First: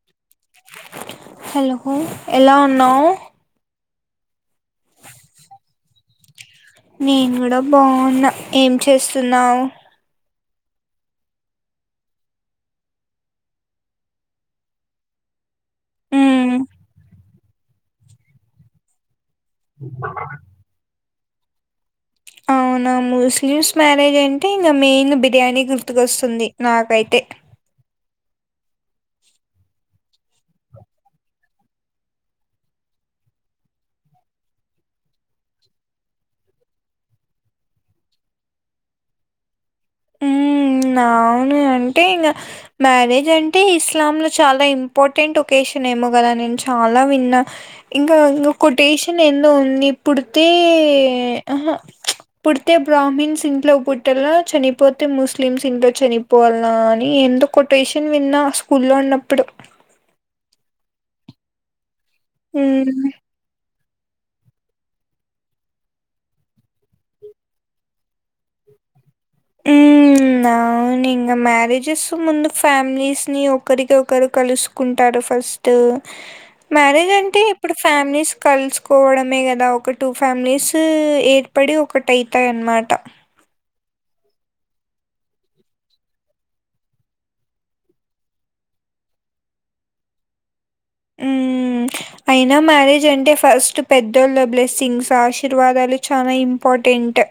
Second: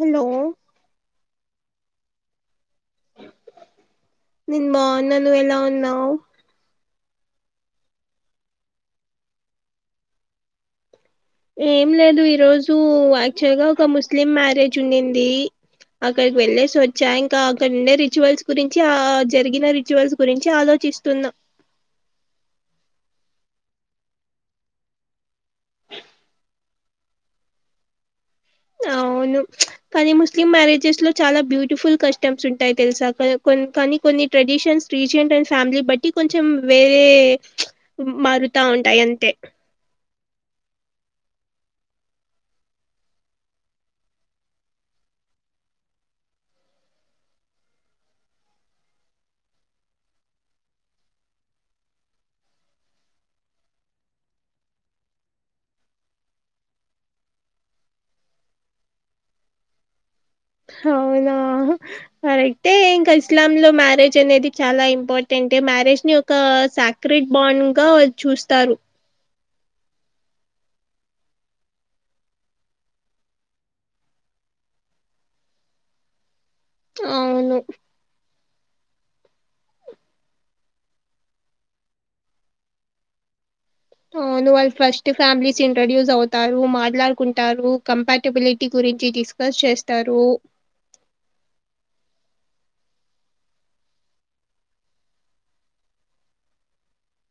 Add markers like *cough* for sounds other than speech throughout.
Hello hello ఎలా ఉన్నావ్ నేను బావున్న నువ్వు ఎలా ఉన్నావ్ నేను కూడ బావున్న ఏం చేస్తున్నావ్ ఏం లేదు ఈ రోజూ యాక్చువల్ గా ఒక ముస్లిం మ్యారేజ్ ఉన్నిందీ అక్కడికి మ్మ్ వెళ్లేేసి వచ్చా ఇంకా అక్కడ ఉండే రిచువల్స్ గురించి ఆ జరిగిన రిచువల్స్ గురించి ఆలోచిస్తున్న అవునా ముస్లిమ్స్ మ్యారేజ్ అంటే ఇంక మెయిన్ బిర్యానీ గుర్తుకొస్తుంది నాకైతే అవును కానీ ముస్లిం మ్యారేజెస్ లో చాల బ్యూటిఫుల్ కస్టమ్స్ ఉంటయ్ తెలుసా కాని కొని కానీ కొన్ని ట్రెడిషన్స్ రీజియన్ అండ్ ఫ్యామిలీ బట్టి కొంచెం వేరే మారుతా ఉంటయ్ అంతే ఆమ్ అవును అంతే ఇంగ మ్యారేజ్ అంటే ఇస్లామ్లో చాలా ఇంపార్టెంట్ ఒకేషన్ ఏమో కదా నేను చాలా విన్నా ఇంగా ఇంక కొటేషన్ ఎందో ఉంది పుడితే అహా పుడితే బ్రాహ్మిన్స్ ఇంట్లో పుట్టల్ల చనిపో పోతే ముస్లిమ్స్ ఇంట్లో చనిపోవల్నా అని ఏందో కొటేషన్ విన్నా స్కూల్లో ఉన్నప్పుడు అవునా కరెక్టే ఏం హ్మ్. కల్స్ ఇస్లాం లో మ్యారేజ్ అనేది చాలా ఇంపార్టెంటే మ్యారేజ్ ని ఒకా సాక్రిట్ బాండ్ గా చూస్తారు ఊ వునా ఇంక మ్యారేజెస్ ముందు ఫ్యామిలీస్ ని ఒకరికి ఒకరు కలుసు కుంటాడు ఫస్టూ *inaudible* మ్యారేజ్ అంటే అవును ఇప్పుడు ఫ్యామిలీస్ కలుసుకోవడమే కదా ఒక టూ ఫ్యామిలీసూ ఏర్పడి ఒకటవుతాయన్మాట ఊ నువ్ వాళ్ ఫస్ట్ ఫ్యామిలీస్ ఇంట్రొడ్యూస్ అవుతారూ మాట్లాడుకుంటారూ కంపాటబిలిటీ గురించి తీసుకు పస్ చేస్తారూ ఊ అయినా మ్యారేజ్ అంటే ఫస్ట్ పెద్దోళ్ళ బ్లెస్సింగ్స్ ఆశీర్వాదాలు చానా ఇంపార్టెంట్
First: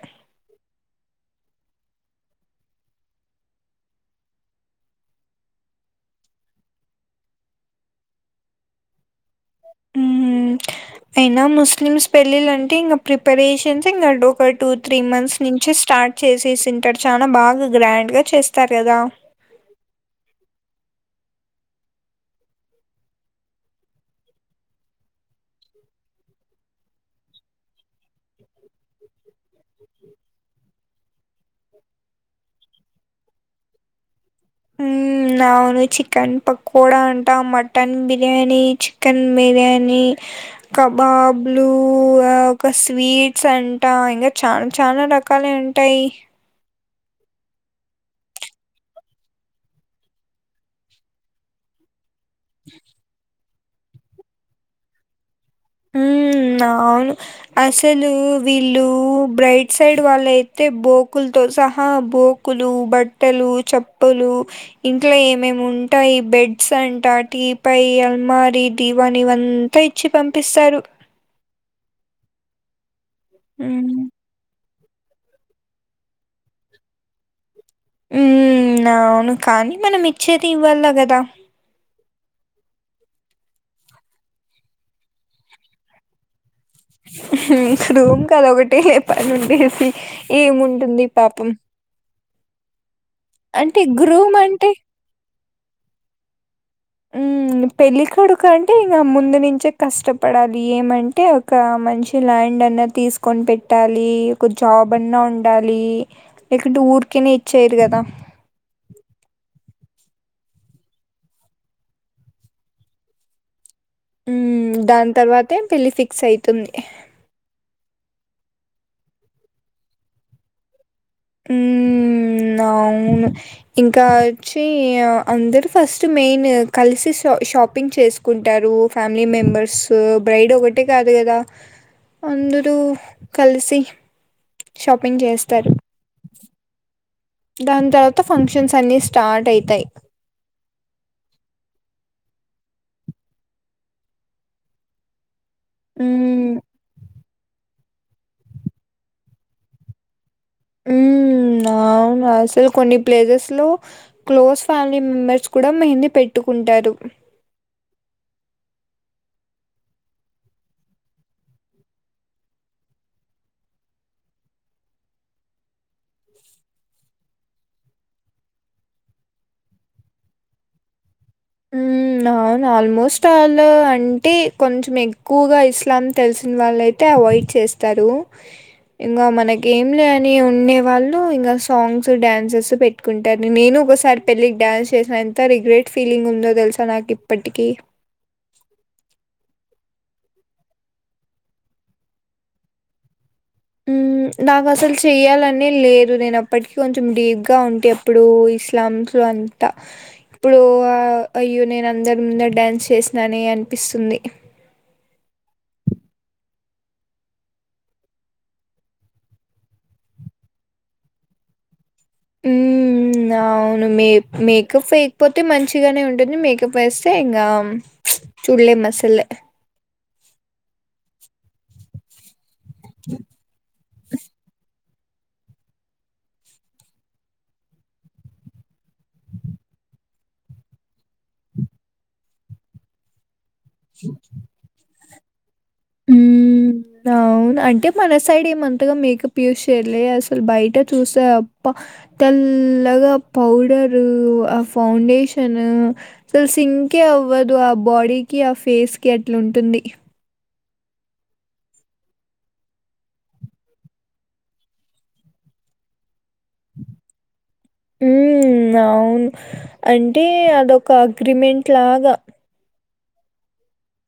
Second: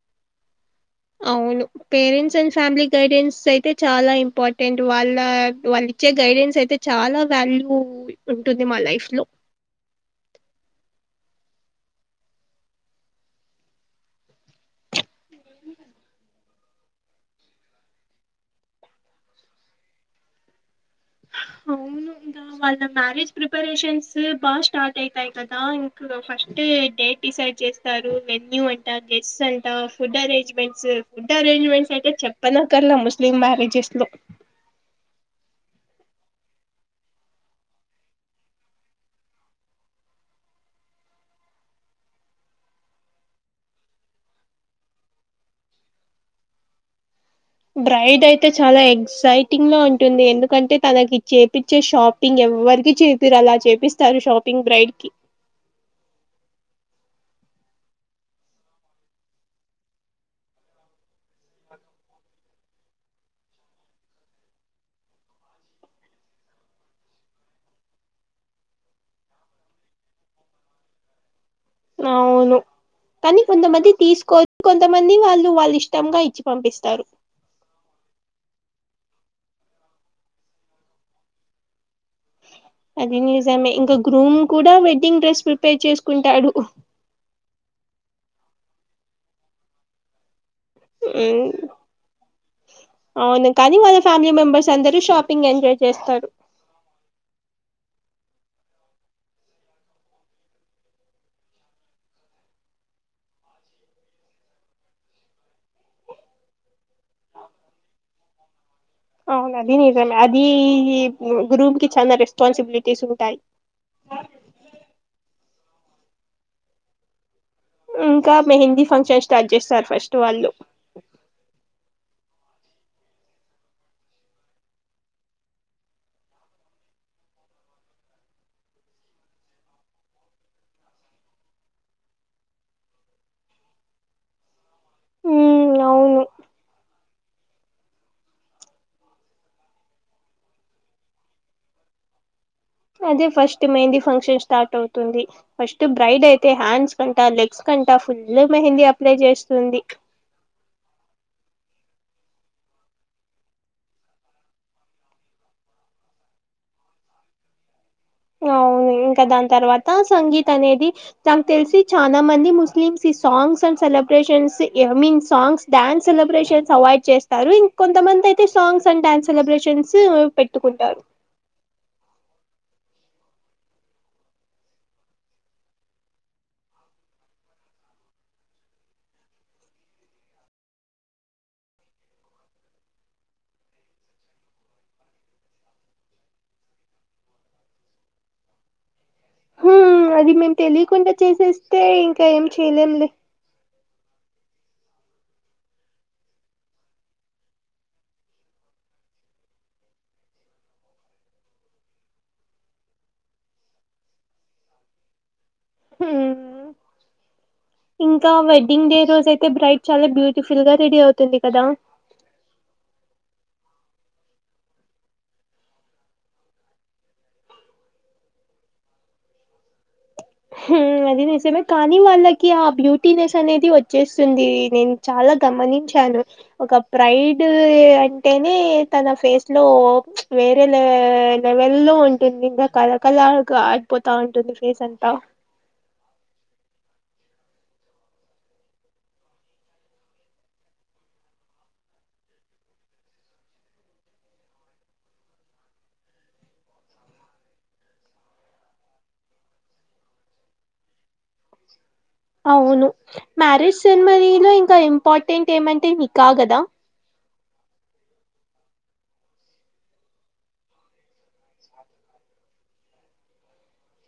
అవును పేరెంట్స్ అండ్ ఫ్యామిలీ గైడెన్స్ అయితే చాలా ఇంపార్టెంట్ వాల్లా వాళ్ళు ఇచ్చే గైడెన్స్ అయితే చాలా వాల్యూ ఉంటుంది మా లైఫ్ లో హ్మ్. *inaudible* అయినా ముస్లిమ్స్ పెళ్లిళ్ల అంటే ఇంక ప్రిపరేషన్స్ ఇంక ఒక టూ త్రీ మంత్స్ నుంచే స్టార్ట్ చేసే సింటడు చాన బాగ గ్రాండ్ గా చేస్తారు కదా అవును అంద వాళ్ళ మ్యారేజ్ ప్రిపరేషన్సు బా స్టార్ట్ అయితాయి కదా ఇంట్లో ఫస్ట్ డేట్ డిసైడ్ చేస్తారు మెన్యూ అంట గెస్ట్ అంట ఫుడ్ అరేంజ్మెంట్స్ ఫుడ్ అరేంజ్మెంట్స్ అయితే చెప్పనకర్లా ముస్లిం మ్యారేజెస్ లో *inaudible* నావును చికెన్ పకోడా అంటా మటన్ బిర్యానీ చికెన్ బిర్యానీ కబాబ్లూ ఆ ఒక స్వీట్స్ అంటా ఇంగ చా చాన రకాలె అంట్ టయ్ బ్రైడ్ అయితే చాలా ఎక్సైటింగ్ గా ఉంటుంది ఎందుకంటే తనకి చేపిచ్చే షాప్ ఇంగ ఎవ్వరికి చేపీరు అలా చేపిస్తారు షాపింగ్ బ్రైడ్ కి ఊ అవును అసలూ వీళ్లూ బ్రైట్ సైడ్ వాళ్ళయి తె బోకుల్ తో సహా బోకులూ బట్టలూ చెప్పలూ ఇంట్లో ఏమేమి ఉంటాయి బెడ్స్ అంటా టీ పయ్ అల్మారి దీవాని ఈ వన్ తే ఇచ్చి పంపిస్సారు కానీ కొంతమంది మ్మ్ తీసుకో కొంతమంది వాళ్ళు వాళ్ళ ఇష్టంగా ఇచ్చి పంపిస్తారు ఉ అవును కానీ మనం ఇచ్చేది ఇవ్వాల కదా అది నిజమే ఇంకా గ్రూమ్ కూడా వెడ్డింగ్ డ్రెస్ ప్రిపేర్ చేసుకుంటాడు గ్రూమ్ కదొకటి లే పనిండేది ఏముంటుంది ఉమ్, పాపం అవును కానీ అంటే వాళ్ళ ఫ్యామిలీ గ్రూమ్ అంటే మెంబర్స్ అందరు షాపింగ్ ఎంజాయ్ చేస్తారు అ పెళ్ళికొడుకు అంటే ఇంక ముందు నుంచే కష్టపడాలి ఏమంటే ఒక మంచి ల్యాండ్ అన్నది తీసుకొని పెట్టాలి ఒక జాబ్ అన్నా ఉండాలి ఇక్కడ ఊరికనే ఇచ్చేారు కదా అవును అది నిజమే అది గ్రూపు కి చాన రెస్పాన్సిబిలిటీస్ ఉంటాయి మ్ దాని తర్వాతే పెళ్లిి ఫిక్స్ అయితుంది ఇంకా మెహందీ ఫంక్షన్ స్టార్ట్ చేస్తారు ఫస్ట్ వాళ్ళు మ్ అవును ఇంకా వచ్చి అందరు ఫస్ట్ మెయిన్ కలిసిష షాపింగ్ చేసు కుంటారు ఫ్యామిలీ మెంబర్స్ బ్రైడ్ ఒకటే కాదు కదా అందరు కలిసి షాపింగ్ చేస్తారు ఉమ్ అవును దాని తర్వాత ఫంక్షన్స్ అన్ని స్టార్ట్ అవుతాయి అదే ఫస్ట్ మెహందిీ ఫంక్షన్ స్టార్ట్ అవుతుంది ఫస్ట్ బ్రైడ్ అయి మ్మ్ అ హ్యాండ్స్ కంటా లెగ్స్ కంటా ఫుల్ మెహందీ అప్లై చేస్తుంది మ్ అవును అసలు కొన్ని ప్లేసెస్ లో క్లోజ్ ఫ్యామిలీ మెంబెర్స్ కూడా మెహంది పెట్టుకుంటారు అవును ఇంకా దాని తర్వాత సంగీత్ అనేది నాకు తెలిసి చాలా మంది ముస్లిమ్స్ ఈ songs and celebrations I mean songs dance celebrations avoid చేస్తారు ఇం కొంతమంది అయితే సాంగ్స్ అండ్ డ్యాన్స్ సెలబ్రేషన్స్ పెట్టుకుంటారు *inaudible* నాన్ ఆల్మోస్ట్ ఆల్ అంటే కొంచెం ఎక్కువగా ఇస్లామ్ తెలిసిన వాళ్ళయి అే అవాయిడ్ చేస్తారు ఇంగ మనకేం లేని ఉండే వాళ్ళు ఇంగ సాంగ్స్ డ్యాన్సెస్ పెట్ ట్టుకుంటారు నేను ఒకసారి పెళ్ళికి డాన్స్ చేసిన ఎంత రిగ్రెట్ ఫీలింగ్ ఉందో తెలుసా నాకు ఇప్పటికీ హు మ్ అది మేము తెలియకుండా చేసేస్తే ఇంకా ఏం చేయలేంలే *inaudible* నాకు అసలు చెయ్యాలనే లేదు నేనుప్పటికిీ కొంచెం డీప్గా ఉంటే అప్పుడు ఇస్లామ్స్లో అ ఇప్పుడు అయ్యో నేను అందరి ముందట డ్యాన్స్ చేసినానే అనిపిస్తుంది హుమ్ ఇంకా వెడ్డింగ్ డే రోజు అయితే బ్రైట్ చాలా బ్యూటిఫుల్ గా రెడీ అవుతుంది కదా మ్మ్ హు అవును మే మేకప్ వేయకపోతే మంచిగానే ఉంటుంది మేకప్ వేస్తే ఇంగ చుళ్లెం అసల్ మ్ అది నిజమే కానీ వాళ్ళకి ఆ బ్యూటీనెస్ అనేది వచ్చేస్తుంది నేను చాలా గమనించాను ఒక ప్రైడ్ అంటేనే తన ఫేస్ లో వేరేల్ లెవెల్లో ఉంటుంది ఇంకా కల కలడి పోతా ఉంటుంది ఫేస్ అంతా హ్మ్. *inaudible* అవును అంటే మన సైడ్ ఏమంతగా మేకప్ యూస్ వెలే అసలు బయట చూస్తే అబ్బ తెల్లగా పౌడరు ఆ ఫౌండేషన్ అసలు సింకే అవ్వదు ఆ బాడీకిి ఆ ఫేస్ కి అట్లా ఉంటుంది *inaudible* అవును మ్యారేజ్ సెరమనీ లో ఇంకా ఇంపార్టెంట్ ఏమంటే నిక్క కదా మ్ అవును అంటే అదొక అగ్రిమెంట్ లాగా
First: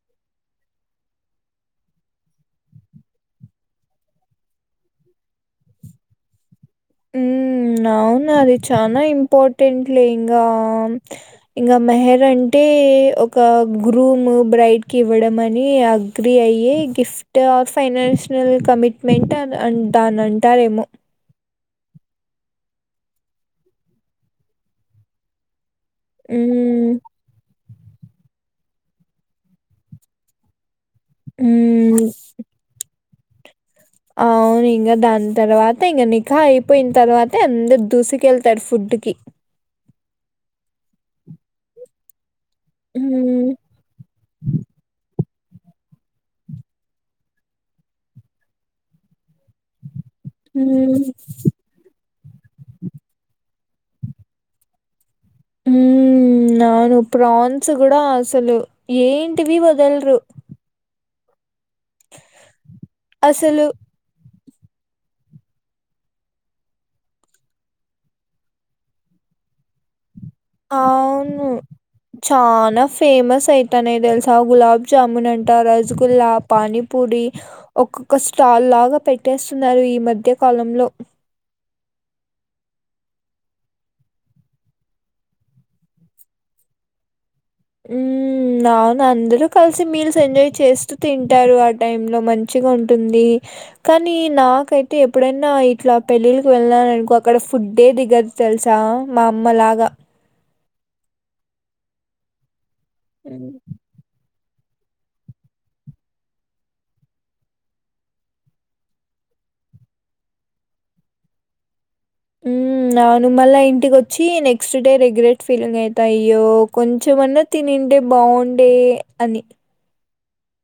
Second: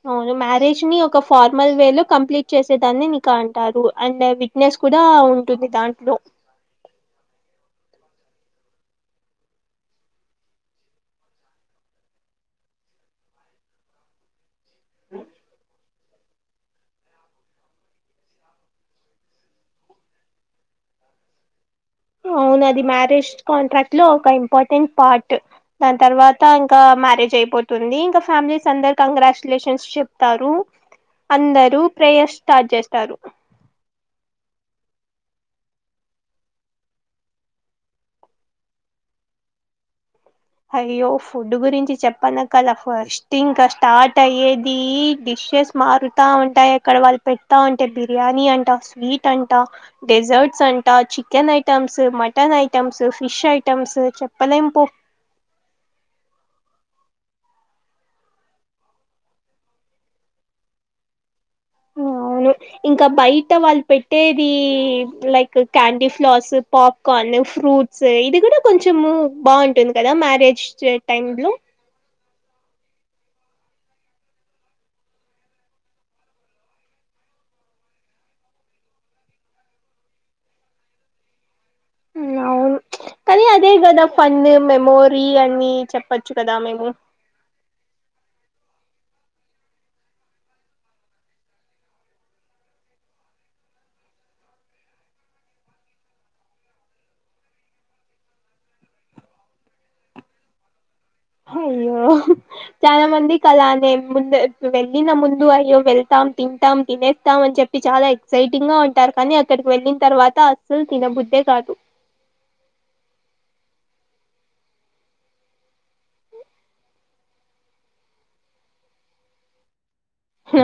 అవును మ్యారేజ్ ని ఒక ఫార్మల్ వే లో కంప్లీట్ చేసేదాన్ని నీకు అంటారు అండ్ నెస్ కూడా ఉంటుంది దాంట్లో మ్ అవును అది చనా ఇంపార్టెంట్ లే ఇంగ ఇంకా మెహర్ అంటే ఒక గ్రూమ్ బ్రైట్ కి ఇవ్వడం అని ఆ. గ్రీయ్యి గిఫ్ట్ ఆర్ ఫైనాన్షియల్ కమిట్మెంట్ అ దాని అంటారేమో. అవునది మ్యారేజ్ కాంట్రాక్ట్ లో ఒక ఇంపార్టెంట్ పార్ట్ దాని తర్వాత ఇంకా హ్మ్. మ్యారేజ్ అయిపో తుంది ఇంకా ఫ్యామిలీస్ అందరు కంగ్రాచ్యులేషన్స్ చెప్తారు. అందరూ హ్మ్. ప్రేయర్ స్టార్ చేస్తారు ఇంగా దాని తర్వాత ఇంగా నిగా అయిపోయిన తర్వాత అందరు దూసుకెళ్తారు ఫుడ్ కి అయ్యో ఫుడ్ గురించి చెప్ప నా. కలా ఫస్ట్ హ్మ్. ఇంకా స్టార్ట్ అయ్యేది డిషెస్. మారుతా ఉంటాయి అక్కడ వాళ్ళు పెడతా ఉంటే బిర్యానీ అంట స్వీట్ అంట డెజర్ట్స్ అంటా హ్మ్. చికెన్ ఐ. Items mutton items fish items చెప్పలేం పో హ్మ్మ్ అవును ప్రాన్స్ కూడా అసలు ఏంటివి వదల్రు అవును ఇంకా బయట అసలు వాళ్ళు పెట్టేది. Like candy flowers popcorn fruits ఇది కూడా కొంచము బాగుంట ఉంటుంది గదా మ్యారేజ్ టైమ్ లో చాలా ఫేమస్ అయితనాయి తెలుసా గులాబ్ జాముూన్ అంటా రస్గుల్లా పాని. పూడి ఒక్కొక్క స్టాల్ లాగా పెట్టేసున్నారు ఈ మధ్య కాలంలో. అవును కానీ అదే గదా ఫన్ మెమోరీ అని చెప్పచ్చు కదా మేము. హ్మ్మ్ అవును అందరూ కలిసి మీల్స్ ఎంజాయ్ చేస్తూ తింటారు ఆ టైంలో మంచిగా ఉంటుంది. కానీ నాకైతే ఎప్పుడైనా ఇట్లా పెళ్ళిళ్ళకి వెళ్ళను అనుకో అక్కడ ఫుడ్డే దిగదు. తెలుసా మా అమ్మ లాగా అయ్యో చాలా మంది మ్మ్ కలానే ముంద్. వెళ్ళిన ముందు అయ్యో వెళ్తాం తింటాం తినేస్తాం అని చెప్పి చాలా ఎక్సైటింగ్ గా ఉంటారు కానీ. అక్కడికి వెళ్ళిన తర్వాత అసలు తినబుద్దే కాదు అ నాను మళ్ళ ఇంటికి వచ్చి నెక్స్ట్ డే రిగ్రెట్ ఫీలింగ్ అవుతాయ్యో కొంచెంమన్నా. తినిండే బాగుండే అని.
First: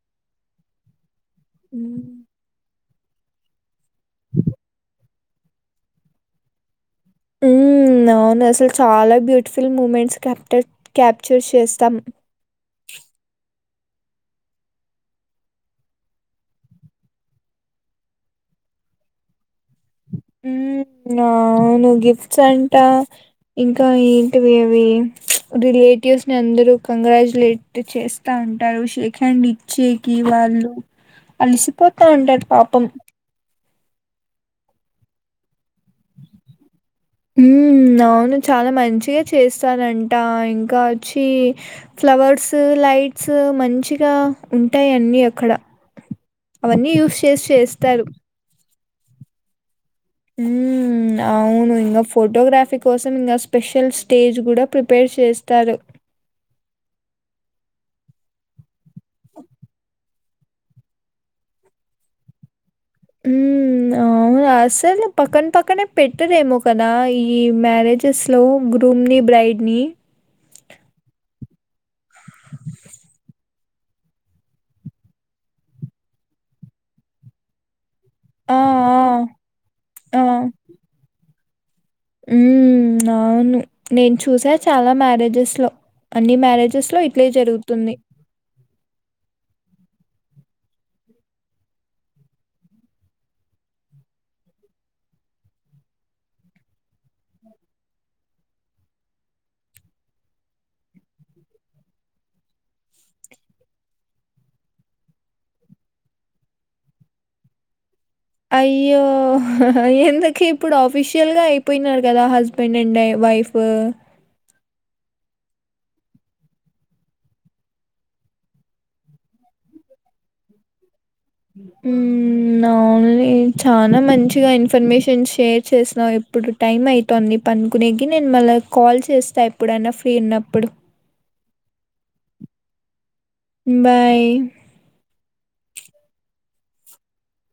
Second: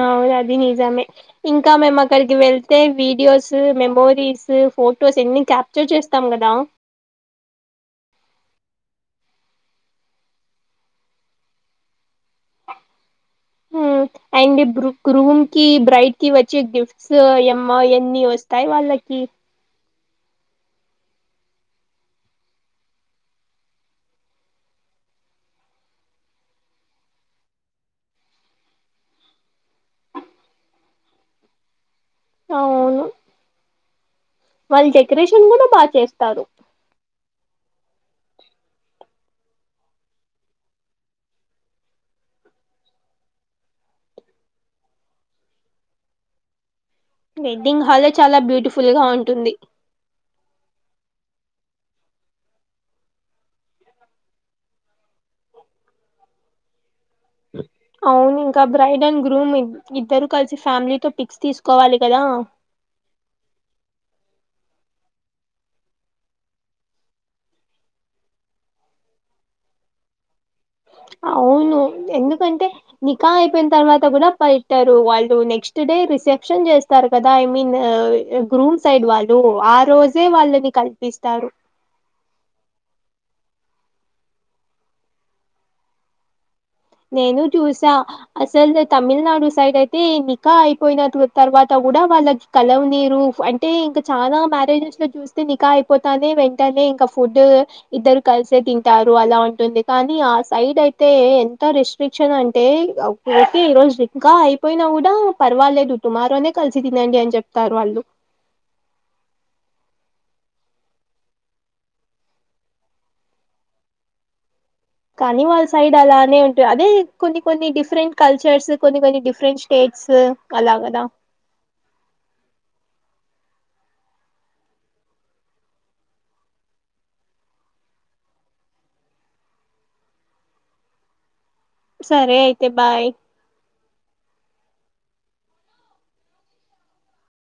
అవును అది నిజమే ఇంకా మ్మ్. మేమ్మక్కడికి. వెళ్తే వీడియోస్ మెమోరీస్ ఫొటోస్ ఎన్ని క్యాప్చర్ చేస్తాం గదా అవును అసలు చాలా బ్యూటిఫుల్ మూమెంట్స్ క్యాప్ట క్యాప్చర్ చేస్తాం. హ్మ్. అండ్ రూమ్ కి బ్రైట్ కి వచ్చి గిఫ్ట్స్ ఏమ్మా ఎన్నీ వస్తాయి వాళ్ళకి ఉమ్మ్ అవును గిఫ్ట్స్ అంటా ఇంకా ఏంటివి అవి రిలేటివ్స్ని అందరూ కంగ్రాచ్యులేట్. చేస్తా ఉంటారు షేక్ హ్యాండ్ ఇచ్చేకి వాళ్ళు అలిసి. పోతా ఉంటాడు పాపం. అవును వాళ్ళు డెకరేషన్ కూడా బాగా చేస్తారు. హ్మ్మ్ అవును చాలా మంచిగా చేస్తారంటా ఇంకా చ్చి ఫ్లవర్స్ లైట్స్ మంచిగా ఉంటాయి అన్నీ అక్కడ. అవన్నీ యూస్ వెడ్డింగ్ హాల్ చాలా బ్యూటిఫుల్ గా ఉంటుంది. హ్మ్మ్ అవును ఇంగా ఫోటోగ్రఫీ కోసం ఇంకా స్పెషల్ స్టేజ్ కూడా ప్రిపేర్ చేస్తారు. అవును ఇంకా బ్రైడ్ అండ్ గ్రూమ్ ఇద్దరు కలిసి ఫ్యామిలీ తో పిక్స్ తీసుకోవాలి కదా ఉమ్మ్ అవును అసలు పక్కన పక్కనే పెట్టరేమో కదా ఈ మ్యారేజెస్ లో గ్రూమ్ని బ్రైడ్ని అవును ఎందుకంటే నిఖా అయిపోయిన తర్వాత కూడా పట్టారు వాళ్ళు నెక్స్ట్ డే రిసెప్షన్ చేస్తారు కదా ఐ మీన్ ఆ! గ్రూమ్ సైడ్ వాళ్ళు ఆ రోజే వాళ్ళని కల్పిస్తారు ఉ అవును నేను చూసా చాలా మ్యారేజెస్ లో అన్ని మ్యారేజెస్ లో ఇట్లే నేను చూసా జరుగుతుంది అసలు తమిళనాడు సైడ్ అయితే నిఖా అయిపోయిన తర్వాత కూడా వాళ్ళకి కలవనీరు అంటే ఇంకా చాలా మ్యారేజెస్ లో చూ నిఖా అయిపోతానే వెంటనే ఇంకా ఫుడ్ ఇద్దరు కలిసే తింటారు అలా ఉంటుంది కానీ ఆ సైడ్ అయితే ఎంత రెస్ట్రిక్షన్ అంటే ఓకే ఈ రోజు నిఖా అయిపోయినా కూడా పర్వాలేదు టుమారోనే కలిసి తినండి అని చెప్తారు వాళ్ళు అయ్యో ఎందుకే ఇప్పుడు ఆఫిషియల్గా అయిపోయినారు కదా హస్బెండ్ అండ్ వై ఫ్ కానీ వాళ్ళ సైడ్ అలానే ఉంటాయి అదే కొన్ని కొన్ని డిఫరెంట్ కల్చర్స్ కొన్ని కొన్ని డిఫరెంట్ స్టేట్స్ అలాగద ఉమ్మ్ *inaudible* చాలా మంచిగా ఇన్ఫర్మేషన్ షేర్ చేసినావు ఇప్పుడు టైం అవుతుంది పనుకునేకి నేను మళ్ళ కాల్ చేస్తా ఎప్పుడైనా ఫ్రీ ఉన్నప్పుడు సరే అయితే బాయ్ బాయ్